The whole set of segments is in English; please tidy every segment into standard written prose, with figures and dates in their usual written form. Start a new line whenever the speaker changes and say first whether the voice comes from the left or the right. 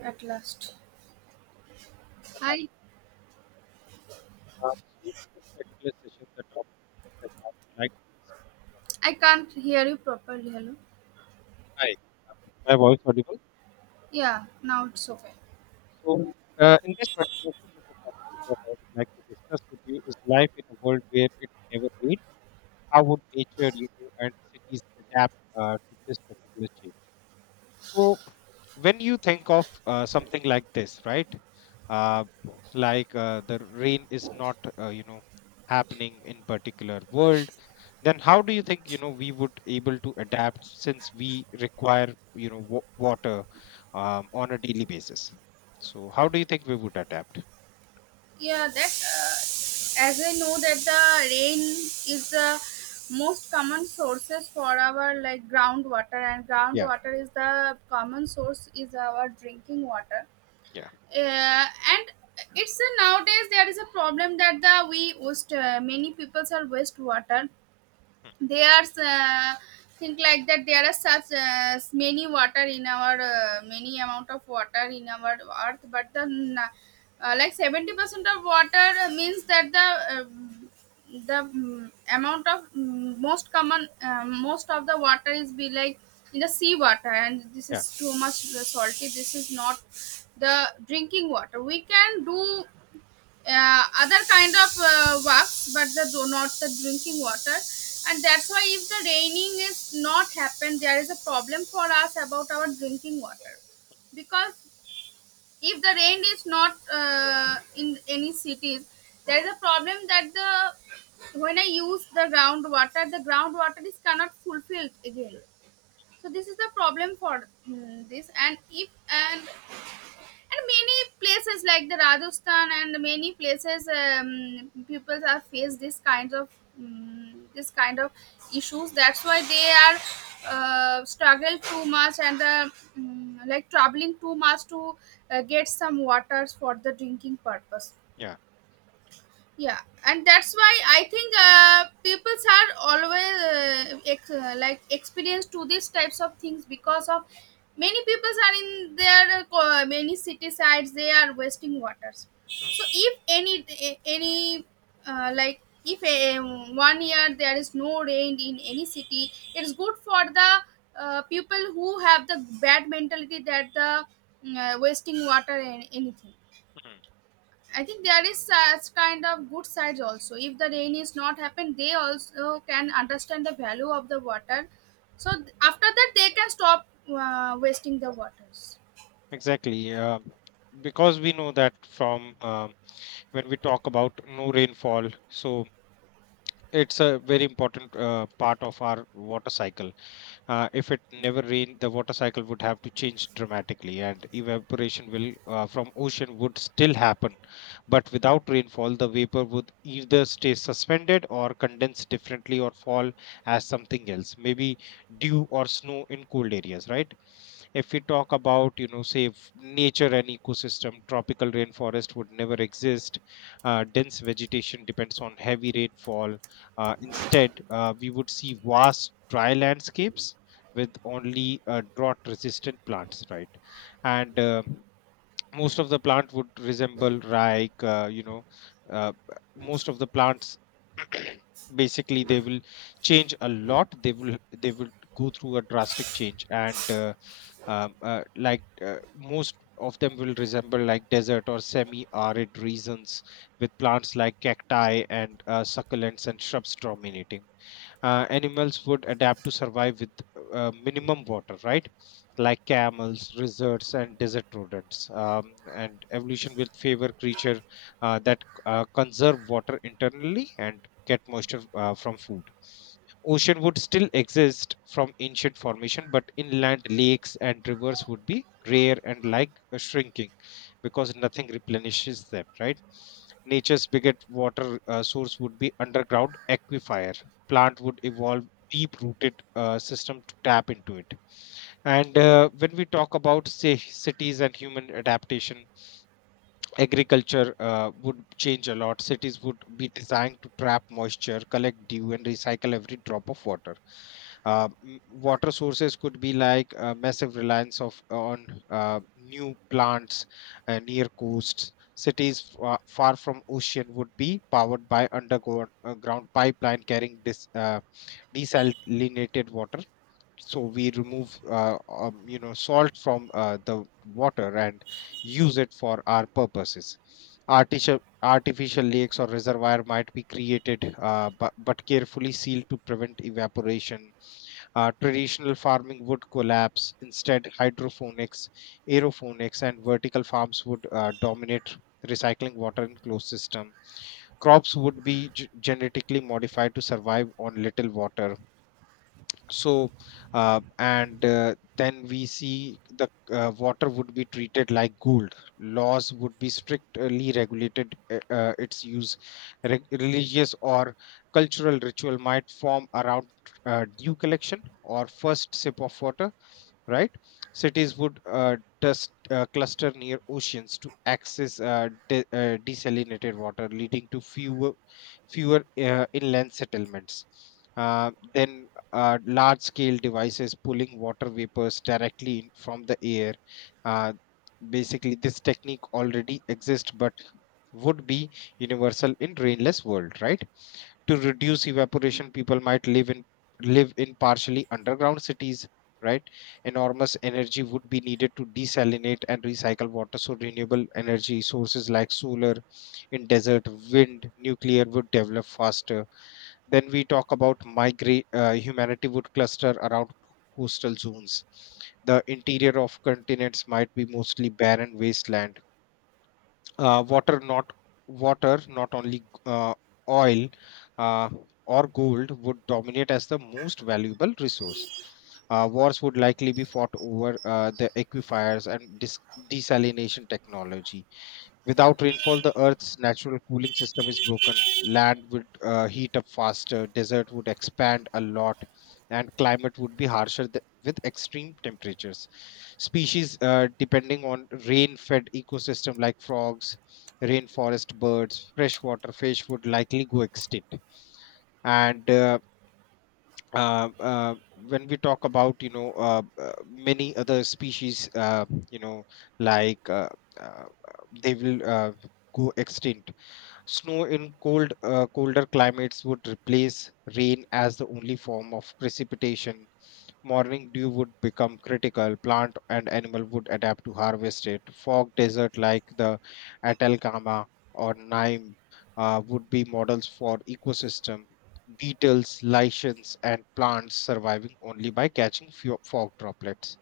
right: At last. I
left: So in this particular session, the topic that I would like to discuss. Uh,
right: I can't hear you properly. Hello.
left: Hi, um, my voice audible.
right: Yeah, now it's okay.
left: So in this particular session, the topic that I would like to discuss with you is life in a world where it never rains. How would nature, you know, and cities adapt to this particular change? So when you think of something like this, right? Uh, like the rain is not, you know, happening in particular world, then how do you think you know we would able to adapt since we require you know water, on a daily basis? So how do you think we would adapt?
right: Yeah, that As I know that the rain is the most common sources for our like groundwater, and
left: Yeah,
right: groundwater is the common source is our drinking water.
left: yeah,
right: Uh, and it's a, nowadays there is a problem that the we waste many peoples are waste water.
left: mm,
right: There's Think like that there are such many water in our many amount of water in our earth, but like 70% of water means that amount of most common most of the water is be like in the sea water, and this is
left: yeah,
right: too much salty. This is not the drinking water. We can do other kind of works, but the do not the drinking water. And that's why if the raining is not happen, there is a problem for us about our drinking water, because if the rain is not in any cities, there is a problem that the when I use the groundwater, the groundwater is cannot fulfilled again. So this is the problem for this. And if and and many places like the Rajasthan and many places, people are face this kinds of this kind of issues. That's why they are struggle too much, and like traveling too much to get some waters for the drinking purpose.
left: yeah.
right: Yeah. And that's why I think peoples are always like experienced to these types of things because of many peoples are in their many city sides, they are wasting waters.
left: Mm,
right: So if any like if a, 1 year there is no rain in any city, it's good for the people who have the bad mentality that the wasting water and anything.
left: mm.
right: I think there is such kind of good sides also. If the rain is not happen, they also can understand the value of the water. So after that, they can stop wasting the waters.
left: Exactly. Because we know that from when we talk about no rainfall, so it's a very important part of our water cycle. If it never rained, the water cycle would have to change dramatically, and evaporation will from ocean would still happen. But without rainfall, the vapor would either stay suspended or condense differently or fall as something else, maybe dew or snow in cold areas, right? If we talk about, you know, say nature and ecosystem, tropical rainforest would never exist. Dense vegetation depends on heavy rainfall. Instead we would see vast dry landscapes with only drought resistant plants, right? And most of the plant would resemble like, you know, uh, most of the plants basically they will change a lot, they will go through a drastic change. And most of them will resemble like desert or semi arid regions with plants like cacti and, succulents and shrubs dominating. Animals would adapt to survive with minimum water, right? Like camels, lizards, and desert rodents. And evolution will favor creature that conserve water internally and get moisture from food. Ocean would still exist from ancient formation, but inland lakes and rivers would be rare and like shrinking because nothing replenishes them, right? Nature's biggest water source would be underground aquifers. Plant would evolve deep rooted system to tap into it. And when we talk about say cities and human adaptation, agriculture would change a lot. Cities would be designed to trap moisture, collect dew and recycle every drop of water. uh, m- Water sources could be like massive reliance of on new plants near coasts. Cities far from ocean would be powered by underground ground pipeline carrying this desalinated water. So we remove you know, salt from the water and use it for our purposes. Artificial lakes or reservoir might be created, but carefully sealed to prevent evaporation. Traditional farming would collapse. Instead, hydroponics, aeroponics and vertical farms would dominate, recycling water in closed system. Crops would be genetically modified to survive on little water. So, and then we see the water would be treated like gold. Laws would be strictly regulated its use. Religious or cultural ritual might form around dew collection or first sip of water, right? Cities would cluster near oceans to access desalinated water, leading to fewer inland settlements. Then large scale devices pulling water vapors directly in from the air. Uh, Basically, this technique already exists, but would be universal in rainless world, right? To reduce evaporation, people might live in live in partially underground cities, right? Enormous energy would be needed to desalinate and recycle water, so renewable energy sources like solar in desert, wind, nuclear would develop faster. Then we talk about migrate. Humanity would cluster around coastal zones. The interior of continents might be mostly barren wasteland. Water not water not only, uh, oil, uh, or gold would dominate as the most valuable resource. Wars would likely be fought over the aquifers and desalination technology. Without rainfall, the Earth's natural cooling system is broken. Land would heat up faster, desert would expand a lot, and climate would be harsher with extreme temperatures. Species depending on rain fed ecosystem like frogs, rainforest birds, freshwater fish would likely go extinct. And uh, uh, when we talk about, you know, many other species, you know, like, uh, they will go extinct. Snow in cold, colder climates would replace rain as the only form of precipitation. Morning dew would become critical. Plant and animal would adapt to harvest it. Fog desert like the Atacama or Naim would be models for ecosystem. Beetles, lichens, and plants surviving only by catching few fog droplets.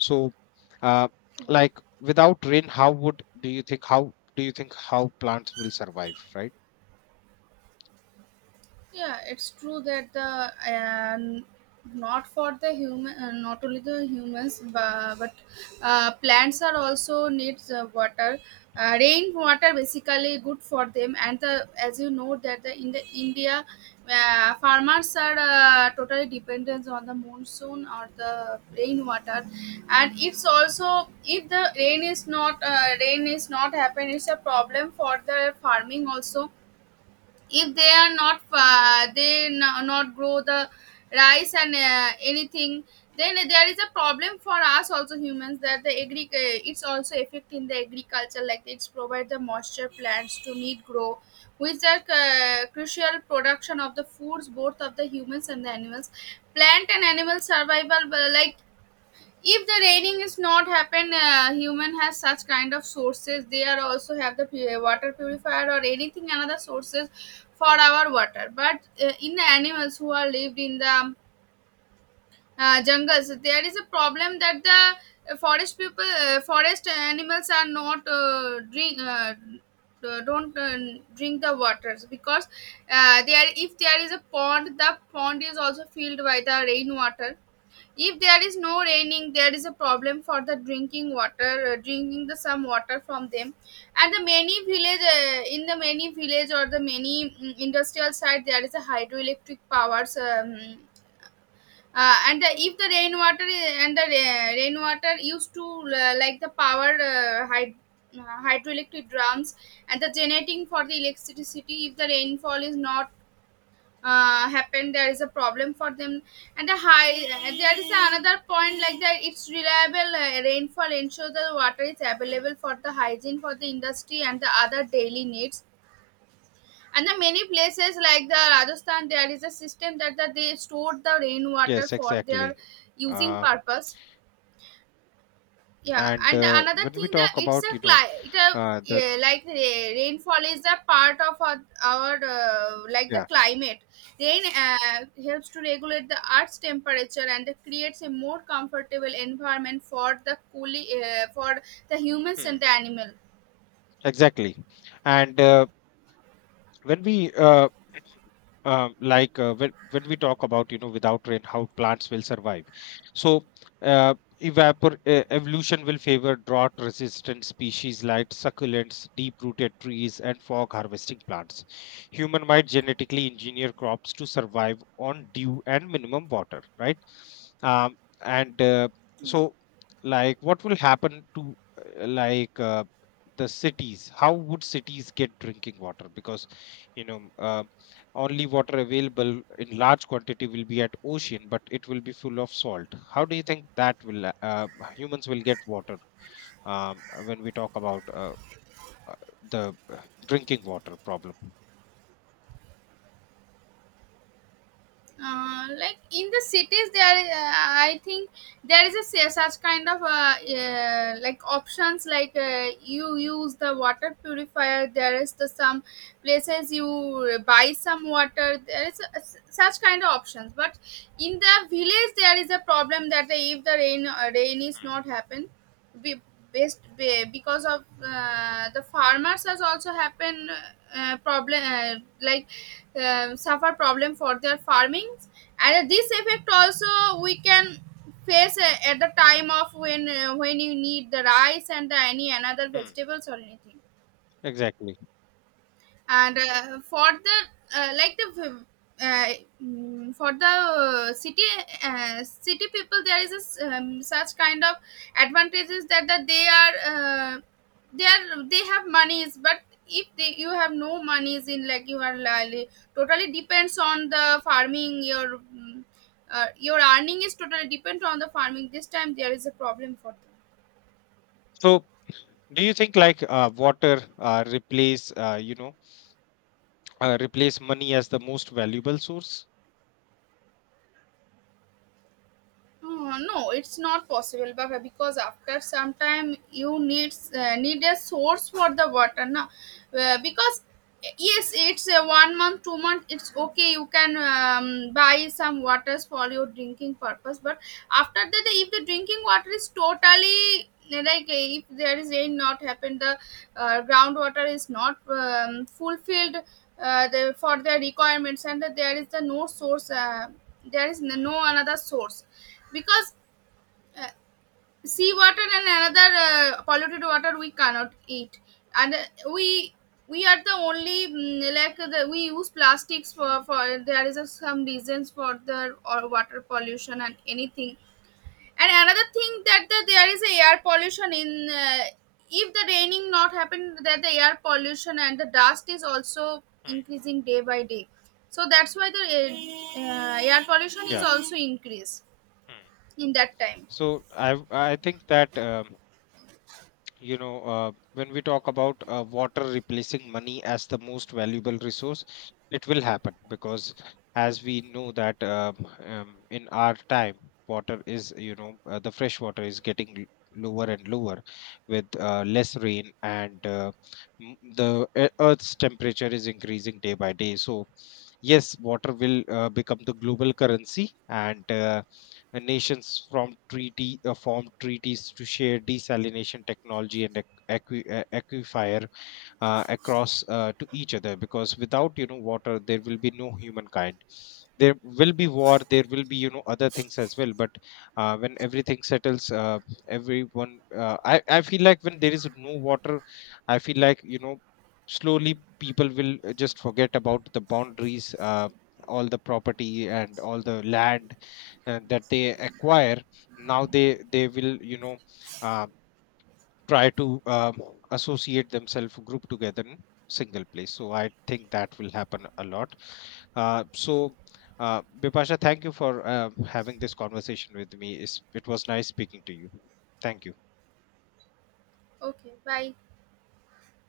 left: So, uh, like, without rain, how would do you think, how do you think how plants will survive? Right?
right: Yeah, it's true that the. And not for the human, not only the humans, but plants are also needs water. Rain water basically good for them, and the as you know that the in the India, farmers are totally dependent on the monsoon or the rain water. And it's also if the rain is not rain is not happen, it's a problem for the farming also. If they are not grow the rice and anything, then there is a problem for us also humans that the agri it's also affecting the agriculture. Like it's provide the moisture plants to need grow, which are crucial production of the foods both of the humans and the animals. Plant and animal survival, like if the raining is not happen, human has such kind of sources. They are also have the water purifier or anything, another sources for our water. But in the animals who are lived in the jungles, there is a problem that the forest animals are not drink don't drink the waters. Because there if there is a pond, the pond is also filled by the rainwater. If there is no raining, there is a problem for the drinking water, drinking the some water from them. And the many village, in the many village or the many industrial side, there is a hydroelectric powers. And the, if the rainwater I- and the ra- rainwater used to like the power hydroelectric drums and the generating for the electricity. If the rainfall is not happen, there is a problem for them. And there is another point like that it's reliable rainfall ensures that water is
left: Mm.
right: available for the hygiene, for the industry and the other daily needs. And the many places like the Rajasthan, there is a system that they store the rainwater
left: Yes,
right: for their
left: exactly.
right: using
left: Uh,
right: purpose. Yeah.
left: and
right: And the
left: uh,
right: another
left: when we
right: thing that
left: talk
right: it's
left: about,
right: a
left: you know,
right: cli- it a
left: the
right: yeah, like rainfall is a part of our like the
left: yeah.
right: climate. Rain helps to regulate the earth's temperature, and it creates a more comfortable environment for the coolie for the humans and
left: Hmm,
right: the animal.
left: exactly. And when we like, when we talk about, you know, without rain, how plants will survive. So uh, evapor evolution will favor drought resistant species like succulents, deep rooted trees and fog harvesting plants. Human might genetically engineer crops to survive on dew and minimum water, right? um, and so, like, what will happen to uh, like uh, the cities? How would cities get drinking water? Because, you know, only water available in large quantity will be at ocean, but it will be full of salt. How do you think that will humans will get water, when we talk about uh, the drinking water problem?
right: Like in the cities there I think there is a such kind of like options. Like you use the water purifier, there is the some places you buy some water. There is a, such kind of options. But in the village there is a problem that if the rain is not happen, be, based because of the farmers has also happened problem, like suffer problem for their farming. And this effect also we can face at the time of when you need the rice and the any another
left: Hmm,
right: vegetables or anything.
left: exactly.
right: And for the like uh, for the city, city people, there is a, such kind of advantages that they are uh, they are they have monies. But if they, you have no monies, in like you are totally depends on the farming, your your earning is totally dependent on the farming, this time there is a problem for them.
left: So, do you think like water replace you know, replace money as the most valuable source?
right: Oh, no, it's not possible, Baba, because after some time you need need a source for the water, na? Because yes, it's a 1 month, 2 month. It's okay. You can buy some waters for your drinking purpose. But after that, if the drinking water is totally, like if there is rain not happened, the groundwater is not fulfilled the, for their requirements, and that there is the no source. There is
left: Hmm,
right: no another source. Because sea water and another polluted water we cannot eat. And we we are the only like the, we use plastics for there is a, some reasons for the or water pollution and anything. And another thing that the, there is a air pollution in if the raining not happen, that the air pollution and the dust is also
left: hmm,
right: increasing day by day. So that's why the air pollution is
left: yeah.
right: also increased
left: Hmm.
right: in that time.
left: So I think that you know, when we talk about water replacing money as the most valuable resource, it will happen because, as we know that in our time, water is, you know, the fresh water is getting lower and lower with less rain, and the earth's temperature is increasing day by day. So yes, water will become the global currency. And nations from treaty, formed treaties to share desalination technology and aquifer across to each other, because without, you know, water, there will be no humankind. There will be war, there will be, you know, other things as well. But when everything settles, everyone, I feel like when there is no water, I feel like, you know, slowly people will just forget about the boundaries, all the property and all the land that they acquire now. They will, you know, uh, try to associate themselves, group together in single place. So I think that will happen a lot. So, Bipasha, thank you for having this conversation with me. It was nice speaking to you. Thank you.
right: Okay, bye.